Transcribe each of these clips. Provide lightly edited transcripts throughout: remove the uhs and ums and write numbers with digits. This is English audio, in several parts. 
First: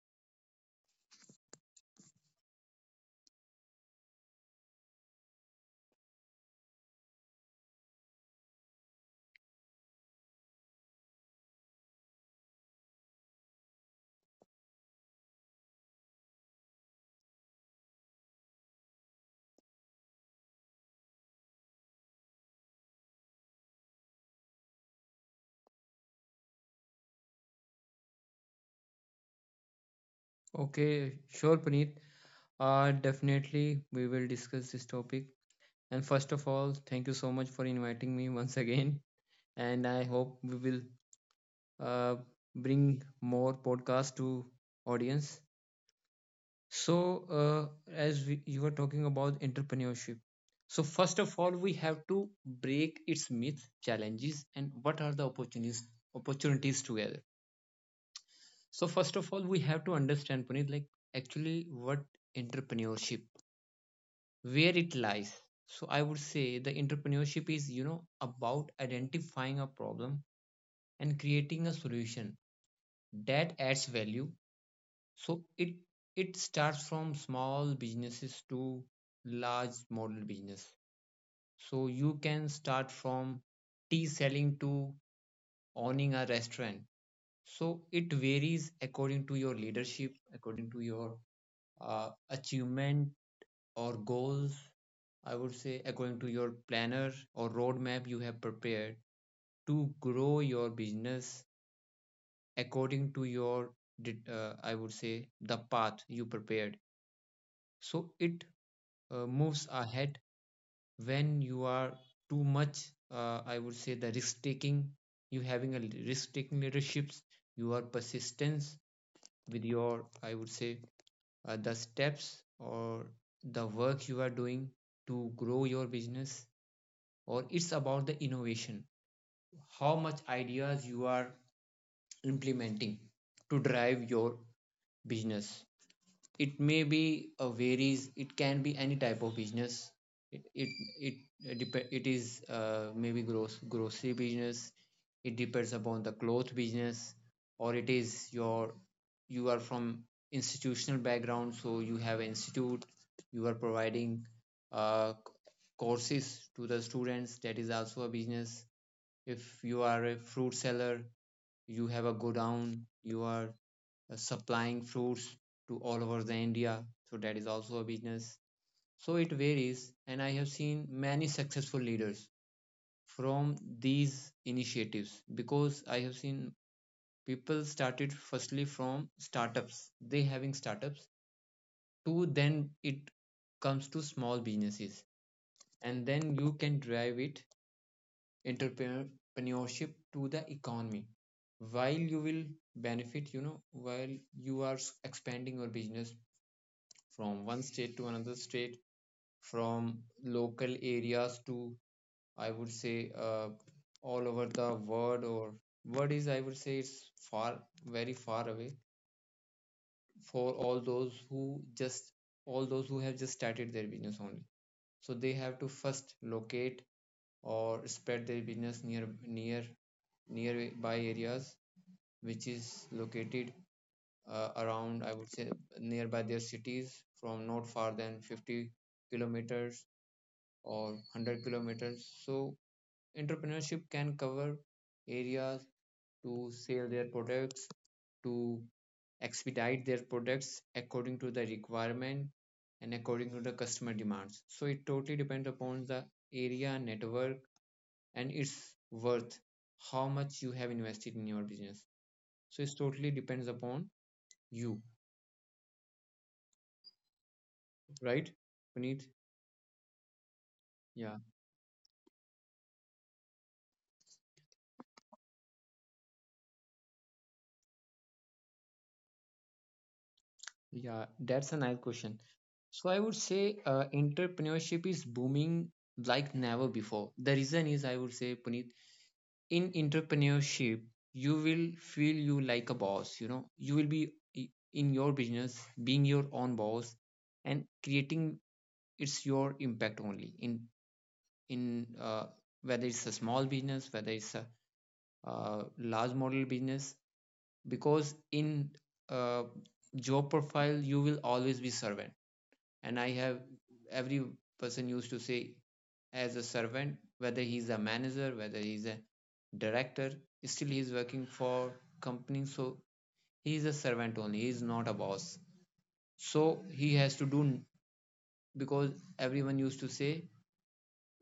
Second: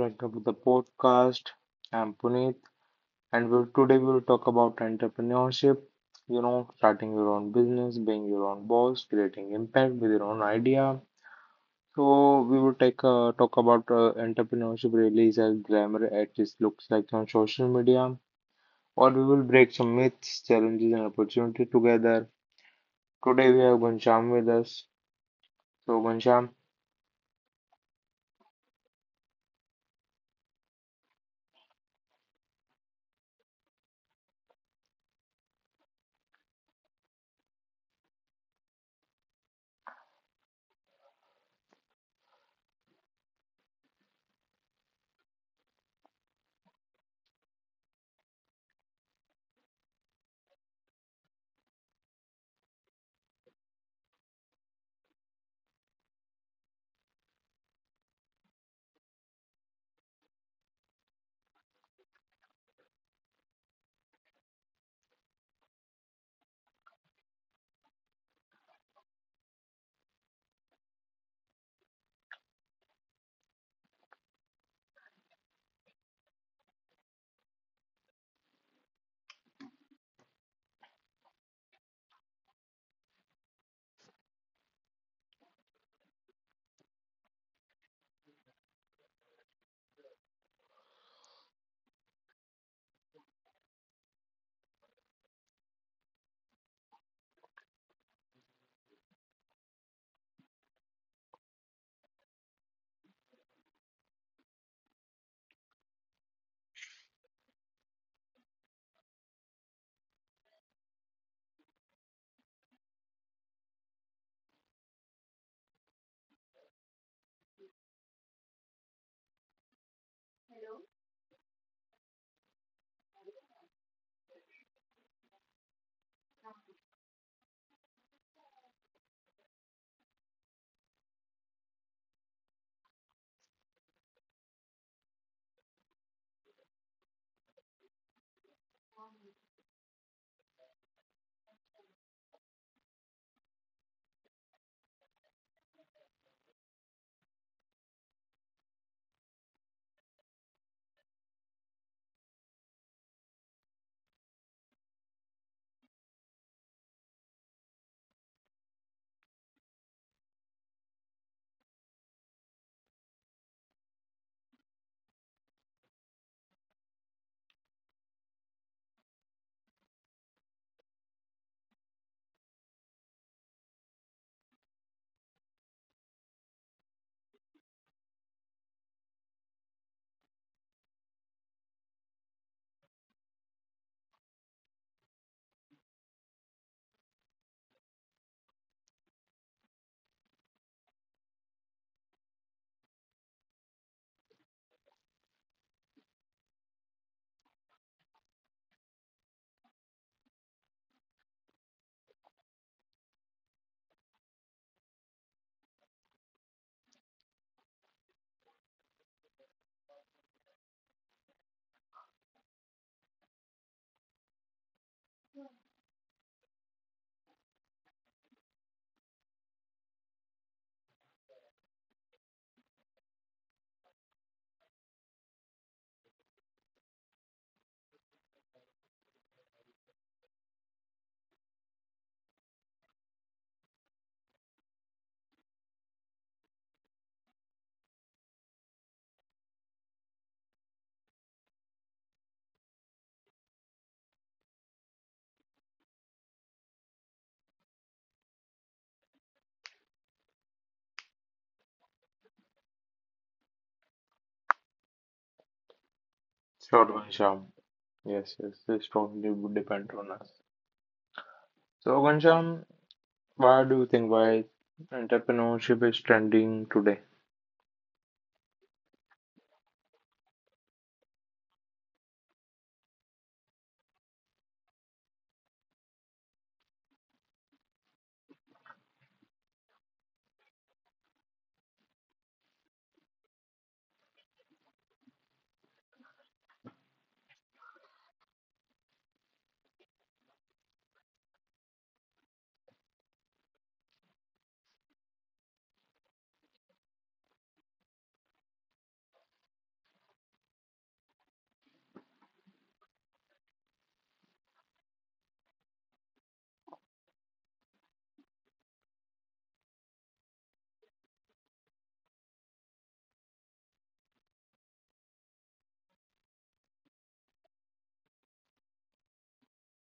welcome to the podcast. I'm Puneet, and today we'll talk about entrepreneurship. You know, starting your own business, being your own boss, creating impact with your own idea. So we will take talk about entrepreneurship really is as glamour as it looks like on social media, or we will break some myths, challenges, and opportunity together. Today we have Ghanshyam with us. So Ghanshyam, Okay, sure, Puneet. Definitely, we will discuss this topic. And first of all, thank you so much for inviting me once again. And I hope we will uh, bring more podcasts to audience. So, you were talking about entrepreneurship, so first of all, we have to break its myth, challenges, and what are the opportunities together. So, first of all, we have to understand, Puneet, like actually what entrepreneurship where it lies. So I would say the entrepreneurship is, you know, about identifying a problem and creating a solution that adds value. So it starts from small businesses to large model business. So you can start from tea selling to owning a restaurant. So it varies according to your leadership, according to your achievement or goals, I would say, according to your planner or roadmap you have prepared to grow your business, according to your, I would say, the path you prepared. So it moves ahead when you are too much, I would say, the risk taking, you having a risk taking leaderships, you are persistence with your, I would say, the steps or the work you are doing to grow your business, or it's about the innovation, how much ideas you are implementing to drive your business. It may be a varies, it can be any type of business. It it it, uh, it is maybe gross grocery business. It depends upon the cloth business, or it is your, you are from institutional background, so you have institute, you are providing uh, courses to the students, that is also a business. If you are a fruit seller, you have a godown, you are supplying fruits to all over the india. So that is also a business. So it varies, and I have seen many successful leaders from these initiatives, because I have seen people started firstly from startups, they having startups to, then it comes to small businesses, and then you can drive it, entrepreneurship, to the economy. While you will benefit, you know, while you are expanding your business from one state to another state, from local areas to, I would say, all over the world. Or what is, I would say, it's far, very far away for all those who just, all those who have just started their business only. So they have to first locate or spread their business near, near nearby areas which is located around, I would say, nearby their cities, from not far than 50 kilometers or 100 kilometers. So entrepreneurship can cover areas to sell their products, to expedite their products according to the requirement and according to the customer demands. So it totally depends upon the area, network, and its worth, how much you have invested in your business. So it totally depends upon you, sure right? Ghanshyam. Puneet? Yes, yes, this totally would depend Yeah, on us. So, Ghanshyam, why do you think why entrepreneurship is trending today? yeah, that's a nice question. So I would say entrepreneurship is booming like never before. The reason is, I would say, Puneet, in entrepreneurship, you will feel you like a boss, you know, you will be in your business, being your own boss, and creating, it's your impact only in, in uh, whether it's a small business, whether it's a large model business. Because in uh, job profile, you will always be servant. And I have, every person used to say, as a servant, whether he's a manager, whether he's a director, still he's working for company. So he's a servant only, he's not a boss. So he has to do, because everyone used to say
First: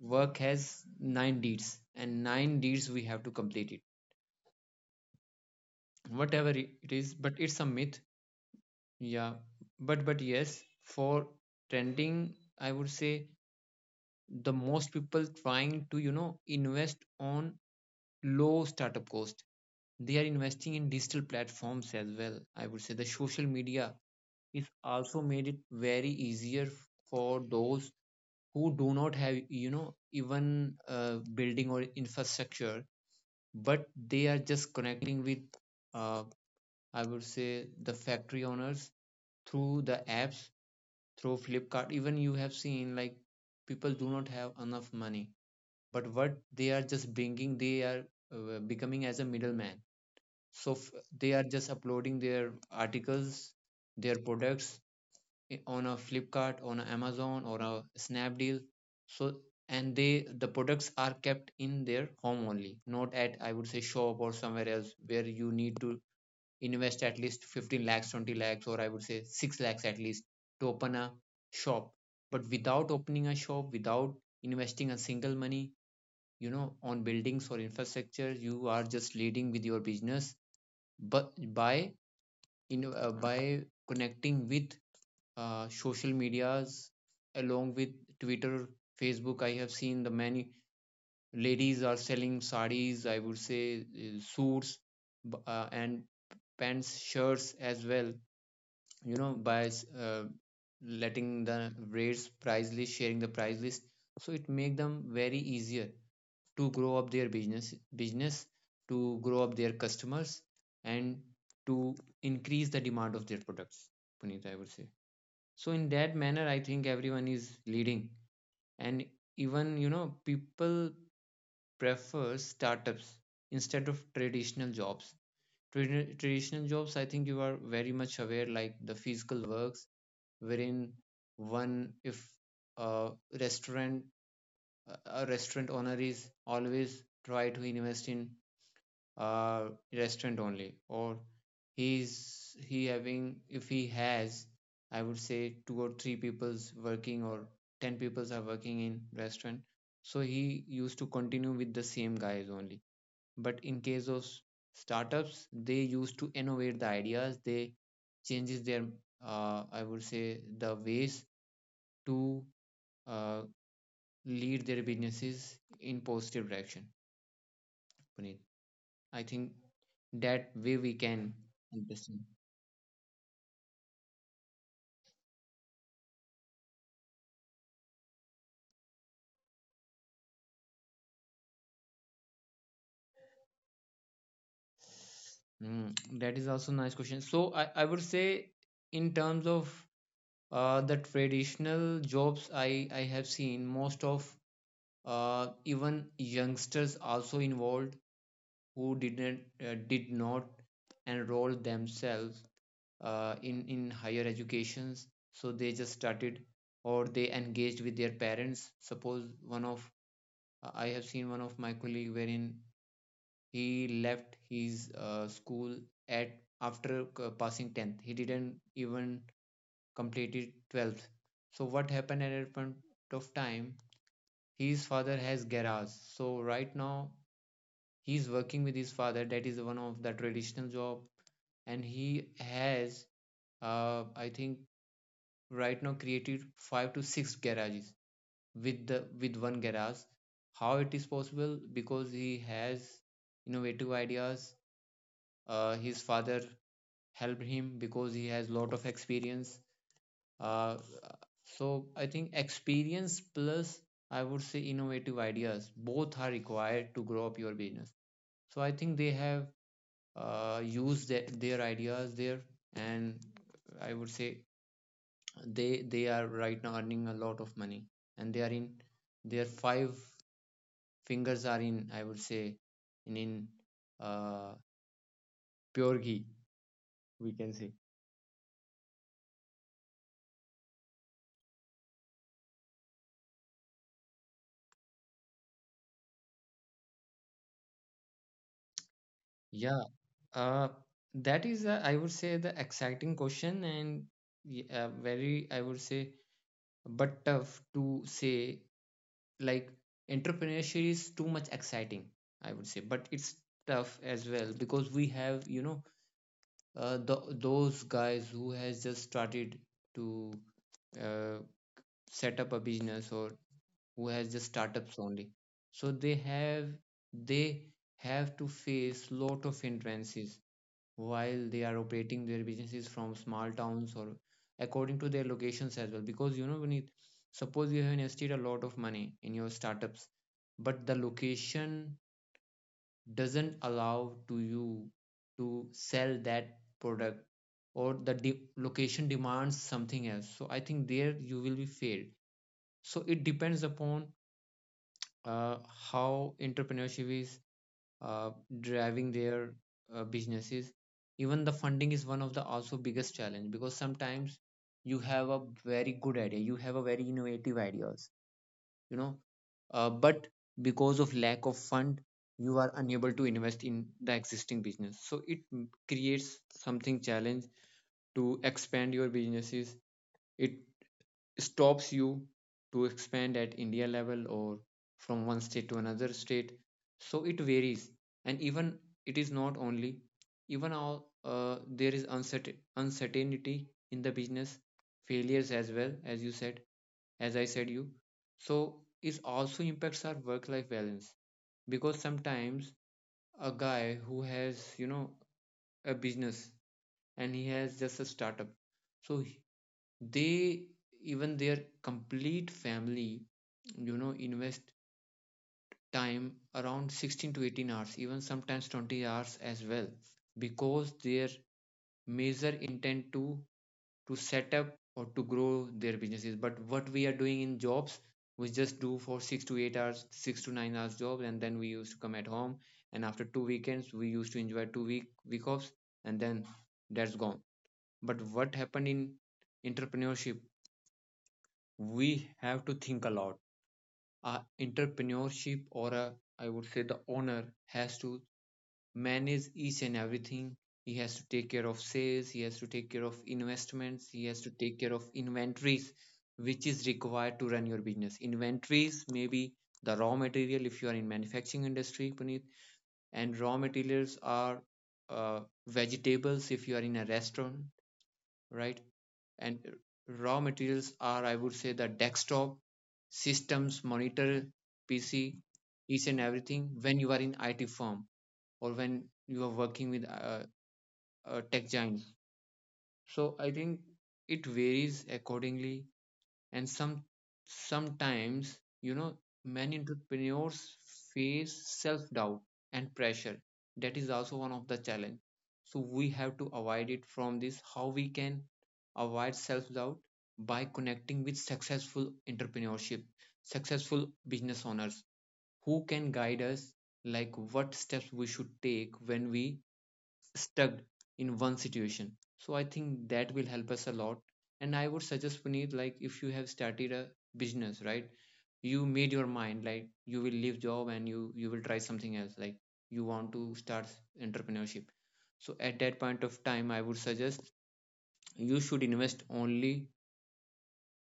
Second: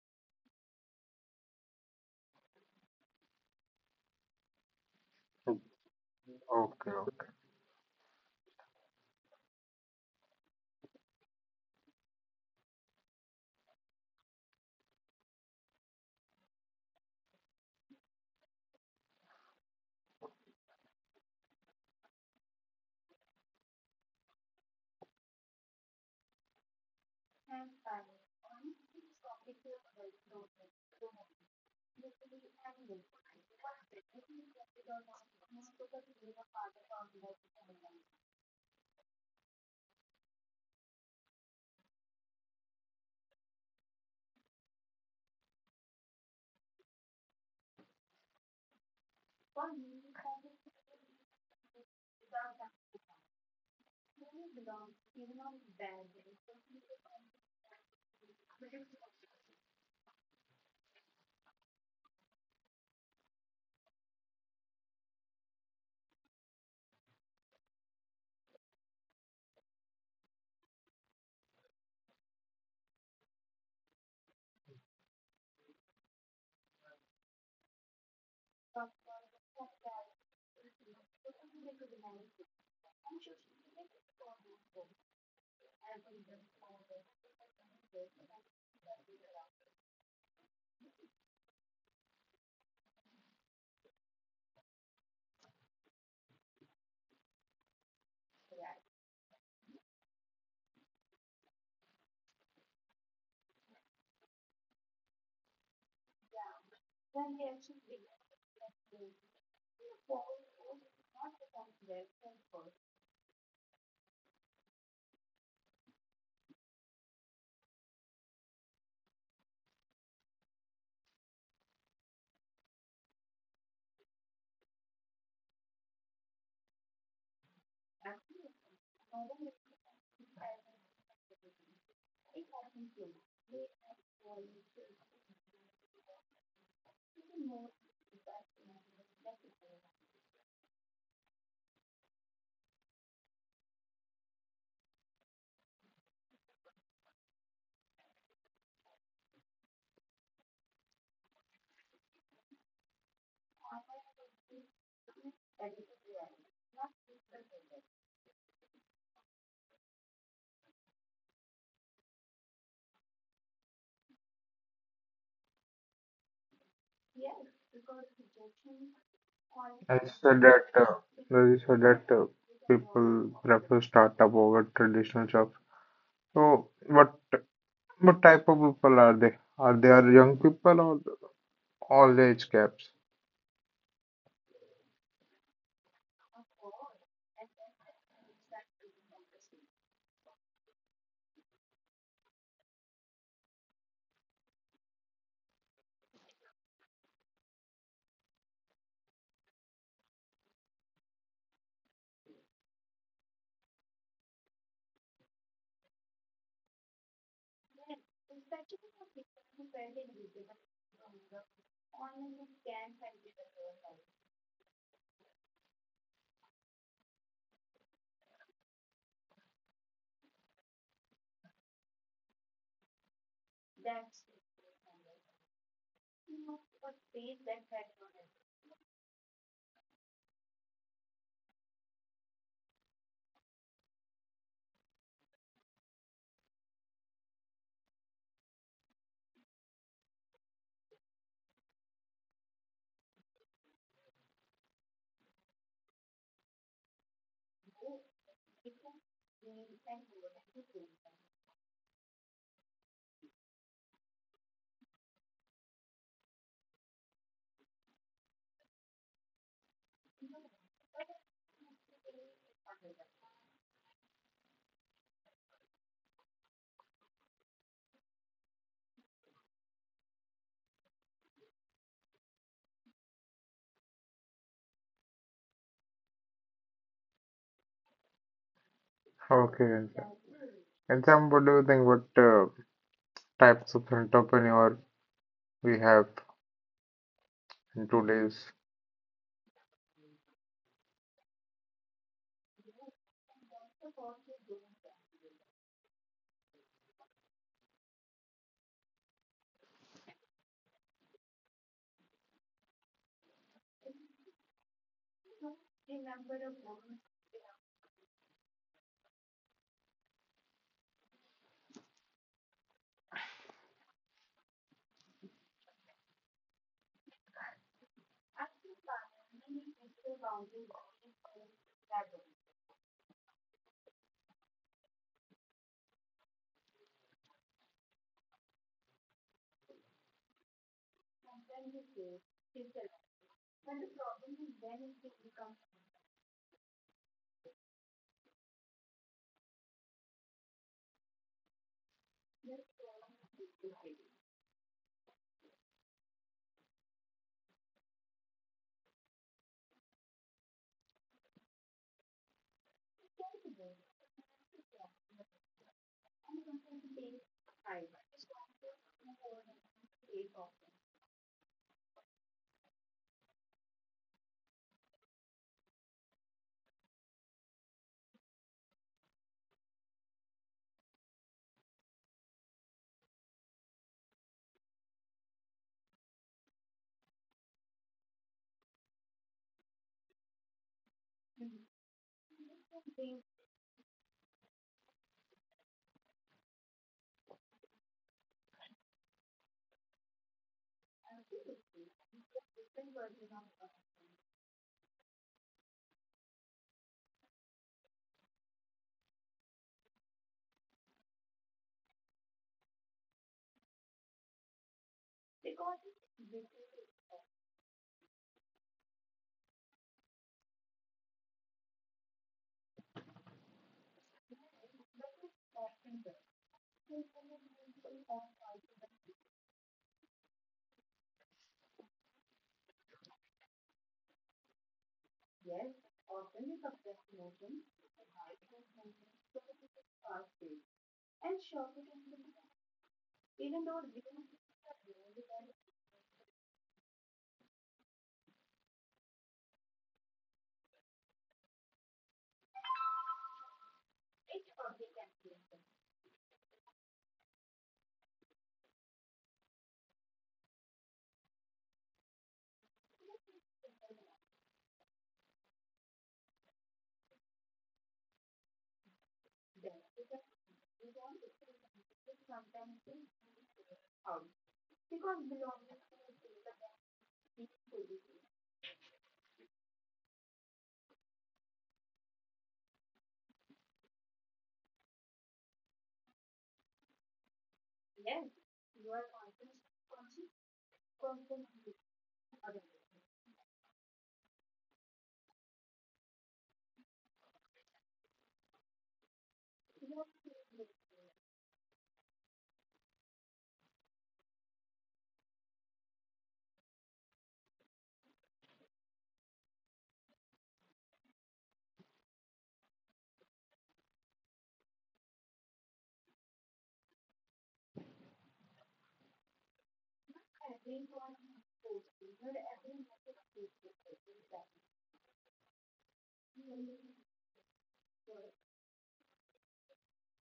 work has nine deeds, and nine deeds we have to complete it, whatever it Okay, is. okay. But it's a myth. Yeah. But yes, for trending, I would say, the most people trying to, you know, invest on low startup cost. They are investing in digital platforms as well. I would say the social media is also made it very easier for those who do not have, you know, even building or infrastructure, but they are just connecting with uh, I would say the factory owners, through the apps, through Flipkart. Even you have seen, like people do not have enough money, but what they are just bringing, they are becoming as a middleman. So f- they are just uploading their articles, their products on a Flipkart, on a Amazon, or a Snapdeal. So, and they, the products are kept in their home only, not at, I would say, shop or somewhere else, where you need to invest at least 15 lakhs 20 lakhs or, I would say, 6 lakhs at least to open a shop. But without opening a shop, without investing a single money, you know, on buildings or infrastructure, you are just leading with your business. But by, you know, by connecting with social medias, along with twitter, facebook, I have seen the many ladies are selling sarees, I would say, suits and pants shirts as well, you know, by uh, letting the rates price list, sharing the price list. So it make them very easier to grow up their business, to grow up their customers, and to increase the demand of their products, Puneet, I would say. So in that manner, I think everyone is leading. And even, you know, people prefer startups instead of traditional jobs. Traditional jobs, I think you are very much aware, like the physical works, wherein one, if a restaurant, a restaurant owner is always try to invest in uh, restaurant only, or he's he having, if he has, I would say, two or three people's working or ten people's are working in restaurant, so he used to continue with the same guys only. But in case of startups, they used to innovate the ideas, they changes their I would say the ways to uh, lead their businesses in positive direction, Puneet. I think I that way said we that can well, you understand. said that people prefer startup over traditional jobs. So, what type of people are they? Are they are young people or all age caps? Mm, that is also nice question. I would say, in terms of the traditional jobs, I have seen most of even youngsters also involved, who did not enroll themselves in higher educations. So they just started, or they engaged with their parents. Suppose one of, I have seen one of my colleague, wherein he left his school at after passing 10th, he didn't even completed 12th. So what happened at that point of time, his father has garage, so right now he's working with his father. That is one of the traditional job. And he has I think right now created five to six garages with the with one garage. How it is possible? Because he has innovative ideas. His father helped him because he has lot of experience. Uh, so I think experience plus, I would say, innovative ideas both are required to grow up your business. So I think they have used their ideas there, and I would say they are right now earning a lot of money, and they are in their five fingers are in, I would say, in uh, pure ghee, we can say. Okay, and Sam, what do you think? What uh, types of entrepreneur we have in today's? Yeah. uh, that is, I would say, the exciting question, and very, I would say, but tough to say. Like, entrepreneurship is too much exciting, I would say, but it's tough as well, because we have, you know, the those guys who has just started to uh, set up a business, or who has just startups only, so they have, they have to face lot of hindrances while they are operating their businesses from small towns or according to their locations as well. Because, you know, when it, suppose you have invested a lot of money in your startups, but the location doesn't allow to you to sell that product, or the location demands something else, so I think there you will be failed. So it depends upon uh, how entrepreneurship is uh, driving their businesses. Even the funding is one of the also biggest challenge, because sometimes you have a very good idea, you have a very innovative ideas, you know, but because of lack of fund, you are unable to invest in the existing business. So it creates something challenge to expand your businesses. It stops you to expand at India level, or from one state to another state. So it varies. And even, it is not only, even all, there is uncertainty in the business failures, as well as you said, as I said you. So it also impacts our work life balance because sometimes a guy who has a business and he has just a startup, so he- they, even their complete family, invest time around 16 to 18 hours, even sometimes 20 hours as well, because their major intent to set up or to grow their businesses. But what we are doing in jobs, we just do for 6 to 8 hours, 6 to 9 hours jobs, and then we used to come at home, and after 2 weekends we used to enjoy two week offs, and then that's gone. But what happened in entrepreneurship, we have to think a lot. A entrepreneurship or a, I would say the owner has to manage each and everything. He has to take care of sales, he has to take care of investments, he has to take care of inventories, which is required to run your business. Inventories may be the raw material if you are in manufacturing industry, Puneet, and raw materials are uh, vegetables if you are in a restaurant, right? And raw materials are, I would say, the desktop, systems, monitor, PC, each and everything when you are in IT firm, or when you are working with a tech giant. So I think it varies accordingly, and sometimes you know many entrepreneurs face self-doubt and pressure. That is also one of the challenge, so we have to avoid it. From this, how we can avoid self-doubt? By connecting with successful entrepreneurship, successful business owners who can guide us, like what steps we should take when we stuck in one situation. So I think that will help us a lot. And I would suggest, Puneet, like if you have started a business, right, you made your mind like you will leave job and you will try something else, like you want to start entrepreneurship. So at that point of time, I would suggest you should invest only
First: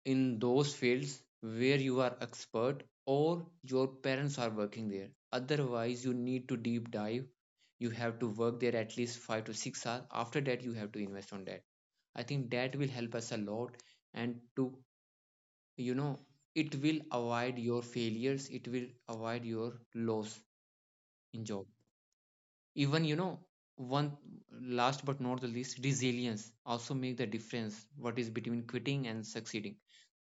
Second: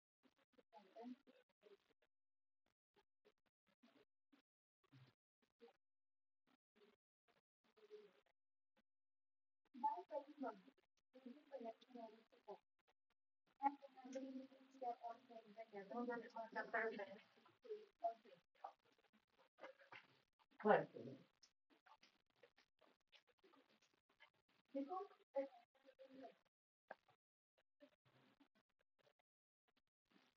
in those fields where you are expert or your parents are working there. Otherwise you need to deep dive, you have to work there at least 5 to 6 hours, after that you have to invest on that. I think that will help us a lot, and to, you know it will avoid your failures, it will avoid your loss in job. Even, one, last but not the least, resilience also make the difference what is between quitting and succeeding.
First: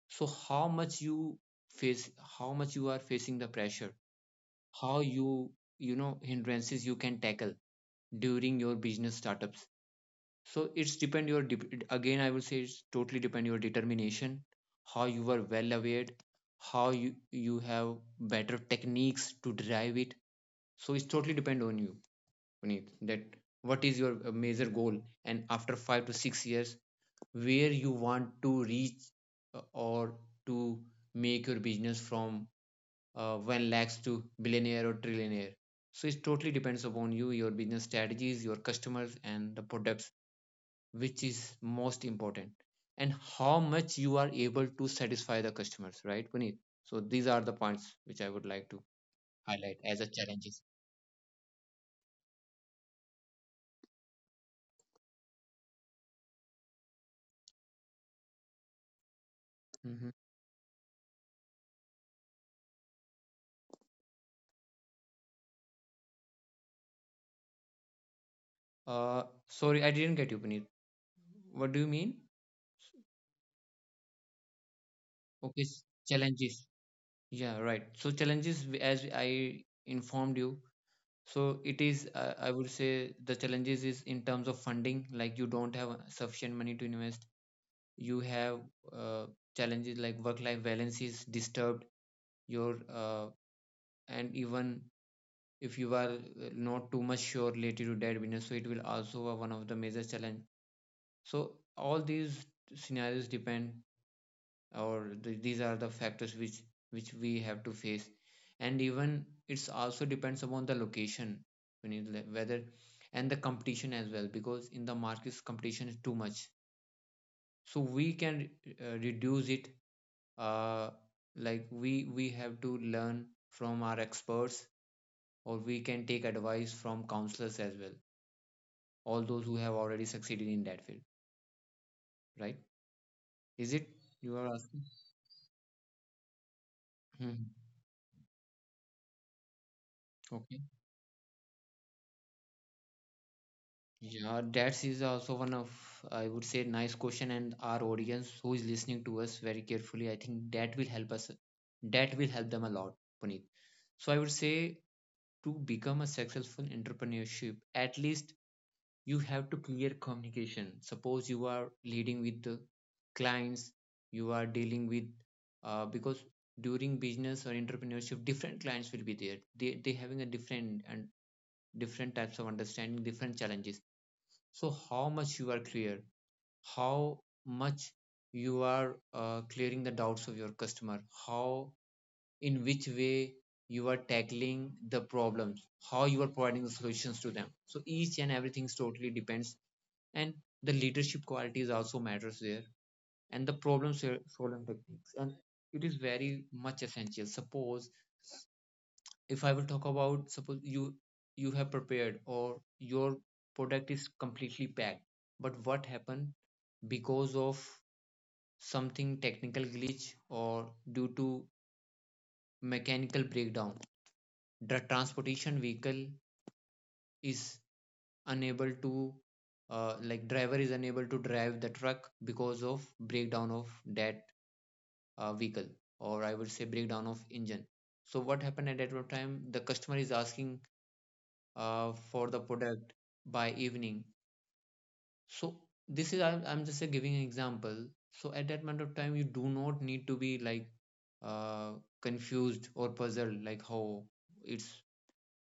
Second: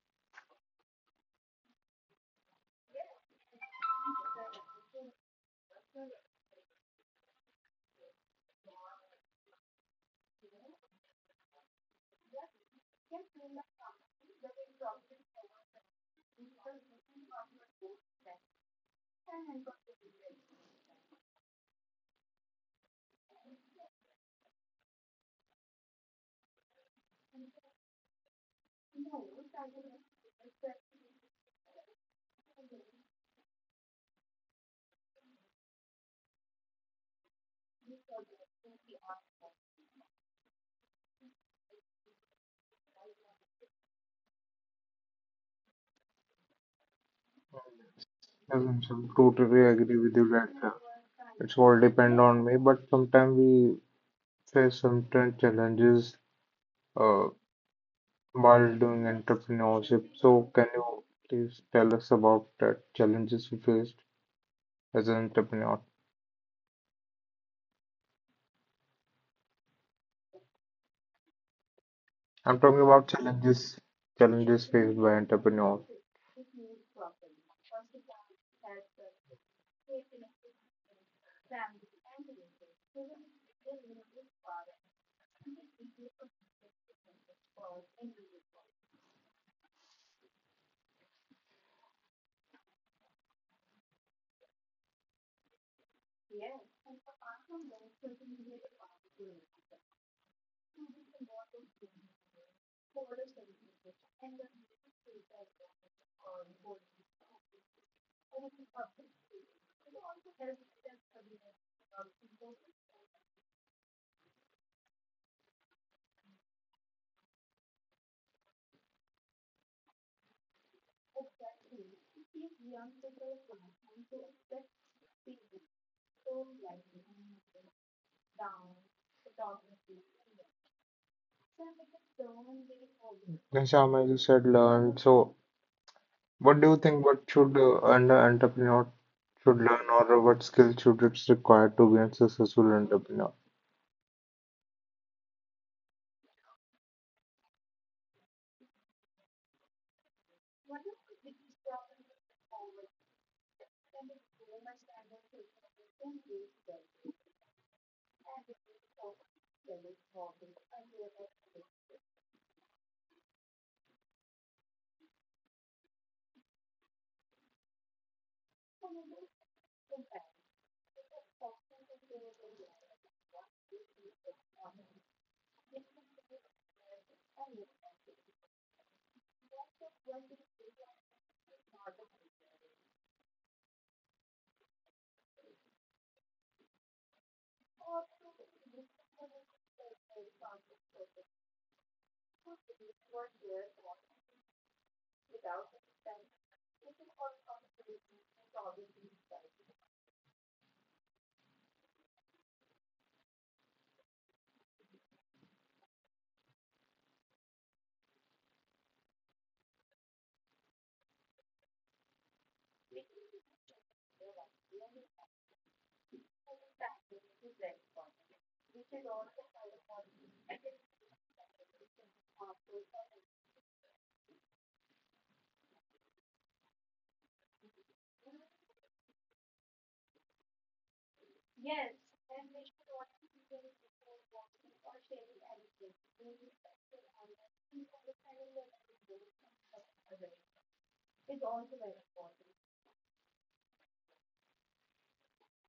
So how much you face, how much you are facing the pressure, how you, you know hindrances you can tackle during your business startups. So it's depend your again, I will say it's totally depend your determination, how you are well aware, how you have better techniques to drive it. So it's totally depend on you, Puneet, that what is your major goal, and after 5 to 6 years where you want to reach, or to make your business from 1 lakhs to billionaire or trillionaire. So it totally depends upon you, your business strategies, your customers, and the products, which is most important, and how much you are able to satisfy the customers, right, Puneet? So these are the points which I would like I to totally highlight agree as with a you that challenges. it's all depend on me, but sometimes we face sometimes challenges uh, while doing entrepreneurship. Mhm. So, can you please tell us about the challenges you faced as an entrepreneur? uh Sorry, I didn't get you, Puneet. What do you I'm mean? talking about challenges, challenges faced by entrepreneurs. Okay, challenges. Yeah, right. So challenges, as I informed you, so it is, I would say the challenges is in terms of funding, like you don't have sufficient money to invest. You have uh, challenges like work-life balance is disturbed, your and even if you are not too much sure related to debt business, so it will also be one of the major challenge. So all these scenarios depend. Or the, these are the factors which we have to face. And even it's also depends upon the location, when you whether, and the competition as well, because in the markets competition is too much. So we can reduce it, uh, like we have to learn from our experts, or we can take advice from counselors as well, all those who have already succeeded in that field. Then, Shyam, Right, as you said, learn. is it So, you are asking? what do you think? What should an entrepreneur Mhm. should learn, or what skill should it's required to be Okay. a successful entrepreneur? Yeah, that is also one of, I would say, nice question. And our audience who is listening to us very carefully, I think that will help us. That will help them a lot, Puneet. So I would say to become a successful entrepreneurship, at least you have to clear communication. Suppose you are leading with the clients, you are dealing with, because during business or entrepreneurship, different clients will be there. They having a different and different types of understanding, different challenges. So how much you are clear, how much you are clearing the doubts of your customer, how, in which way, you are tackling the problems, how you are providing the solutions to them. So each and everything totally depends. And the leadership qualities also matters there, and the problem solving techniques. And it is very much essential. Suppose if I will talk about, suppose you have prepared, or your product is completely packed, but what happened because of something technical glitch or due to mechanical breakdown, the transportation vehicle is unable to, like driver is unable to drive the truck because of breakdown of that vehicle, or I would say breakdown of engine. So what happened at that time? The customer is asking for the product by evening. So this is, I'm just giving an example. So at that moment of time, you do not need to be like, uh, confused or puzzled, like how it's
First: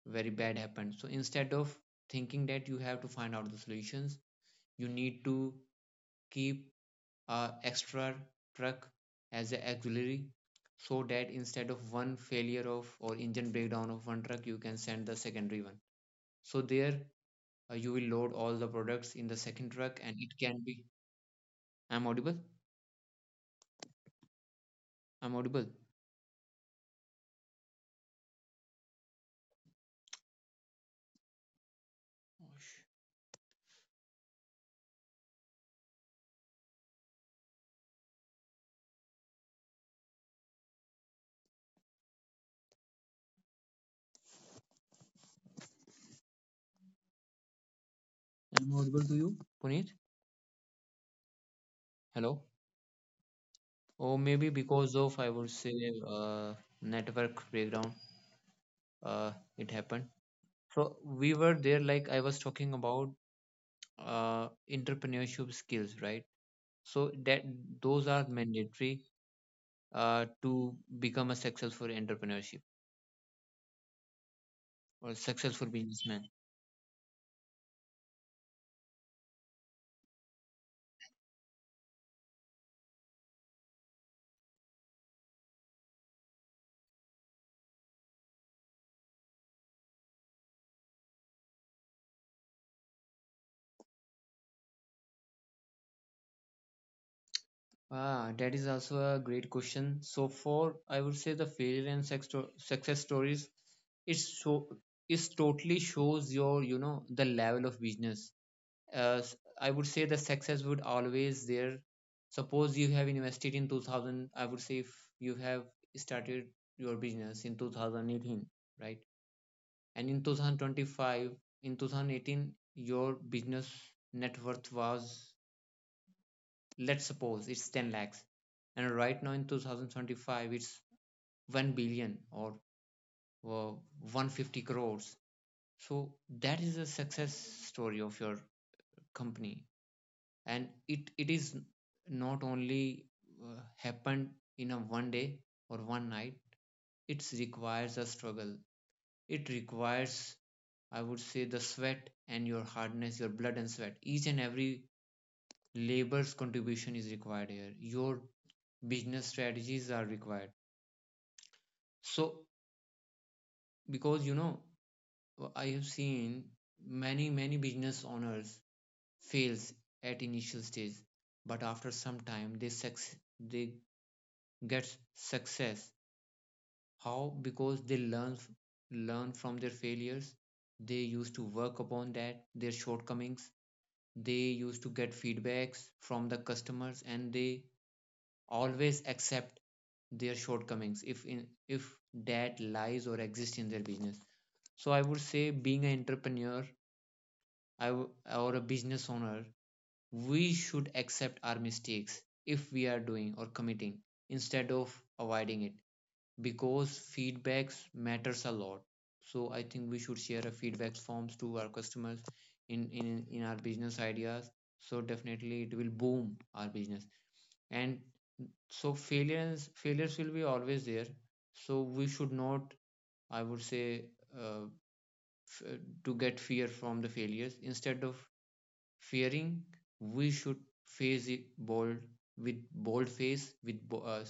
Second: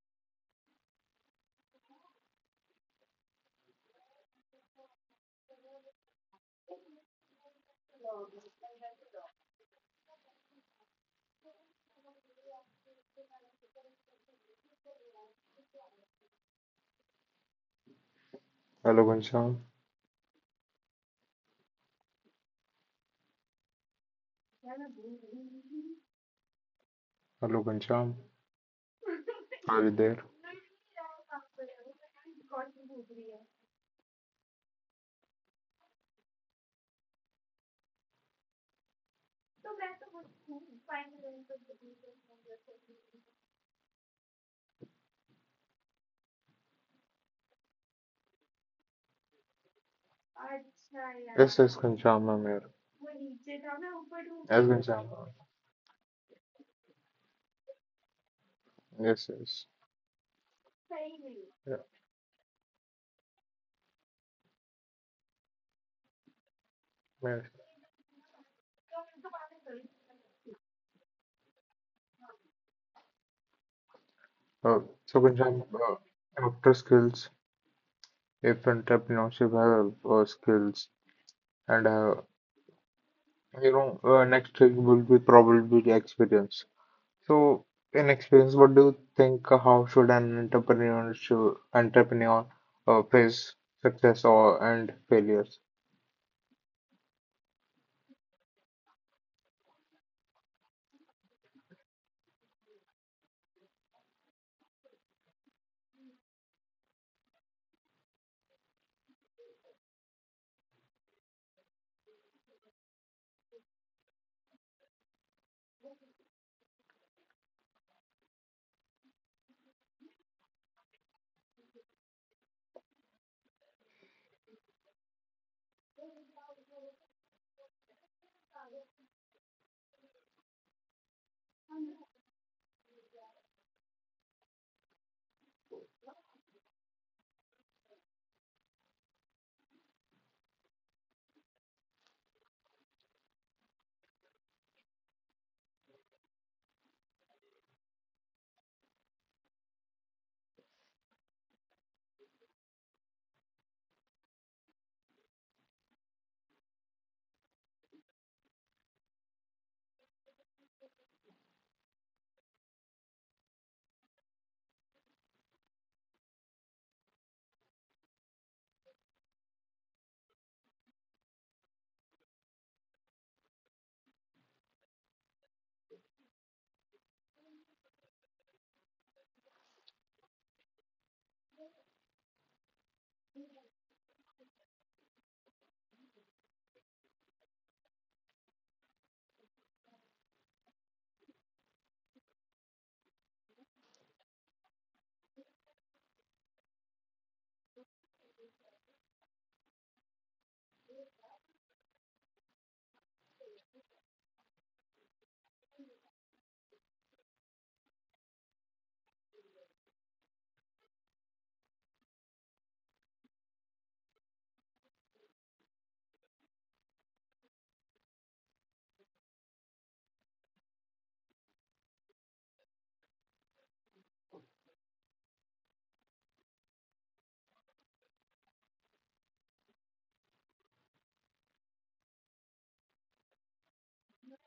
very bad happened. So instead of thinking that, you have to find out the solutions. You need to keep a extra truck as an auxiliary, so that instead of one failure of, or engine breakdown of one truck, you can send the secondary one. So there, you will load all the Hello, products in the Ghanshyam. second truck, and it can be. I'm audible. I'm audible. Hello, Ghanshyam. Are you there? Oh, I'm audible to you, Puneet? अच्छा यार, yes, yes, Ganjam, Hello? Amir. Or As Ganjam. Yes, maybe ऊपर था। because Ganjama. of, I would say, uh, network breakdown, Yes. uh, Yes. it happened. So we were Yeah, there, like I was talking about uh, entrepreneurship skills, right? So Amir. that, those are mandatory to become a successful entrepreneurship Uh, so or Ganjam, successful businessman. doctor skills, if entrepreneurship have skills, and you know, next thing will be probably the experience. So, in experience, what do you think? Uh, how should entrepreneur face success or and failures? Ah, that is also a great question. So for, I would say, the failure and success stories, it's so it's totally shows your, the level of business. I would say the success would always there. Suppose you have invested in 2000. I would say if you have started your business in 2018, right? And in 2025, in 2018, your business net worth was, let's suppose, it's 10 lakhs, and right now in 2025 it's 1 billion or uh, 150 crores. So that is a success story of your company, and it is not only happened in a one day or one night. It requires a struggle, it requires, I would say, the sweat and your hardness, your blood and sweat. Each and every labor's contribution is required here, your business strategies are required. So, because I have seen many many business owners fails at initial stage, but after some time they they get success. How? Because they learn learn from their failures. They used to work upon that, their shortcomings. They used to get feedbacks from the customers, and they always accept their shortcomings, if in if that lies or exists in their business. So I would say, being an entrepreneur, I w- or a business owner, we should accept our mistakes if we are doing or committing, instead of avoiding it, because feedbacks matters a lot. So I think we should share a feedback forms to our customers in our business ideas. So definitely it will boom our business. And so failures will be always there. So we should not, I would say, uh, f- uh, to get fear from the failures. Instead of fearing, we should face it bold, with bold face,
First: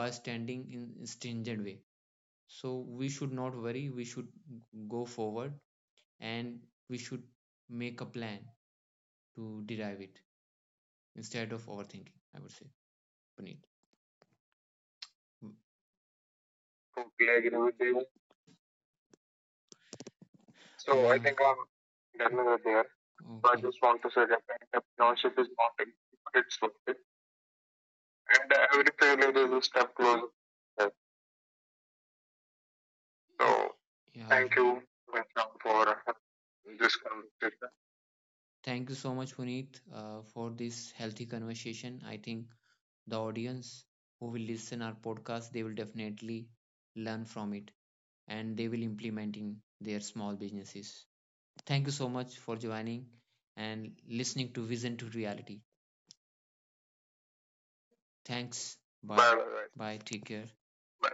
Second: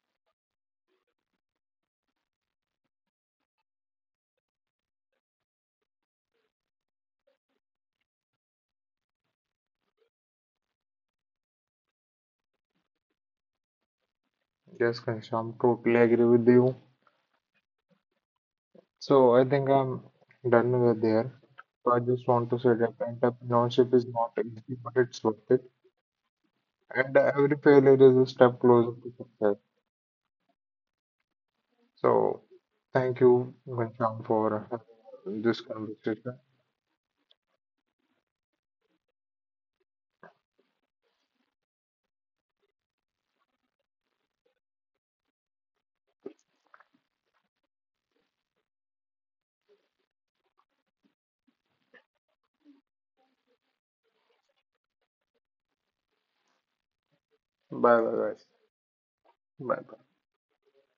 by standing in stringent way. So we should not worry, we should go forward, and we should make a plan to derive it, instead of overthinking, I would say, Puneet. Yes, Ganjam, totally agree with you. Totally agree with you. So I think I'm done with So there. I think I'm So I just want done to say over that there. So I, Okay, entrepreneurship just is want to not say that easy, but it's worth entrepreneurship is it. not easy, but it's worth it. And every failure is a step And closer every to failure success. is a step closer to success. So thank you, So, Ghanshyam, yeah, for thank you, having this Vietnam, for conversation. this conversation. Thank you so much, Puneet, for this healthy conversation. I think the audience who will listen our podcast, they will definitely learn from it, and they will implement in their small businesses. Thank you so much for joining and listening to Vision to Reality. Bye bye guys. Thanks. Bye. Bye. Bye. Bye. Bye. Take care. Bye.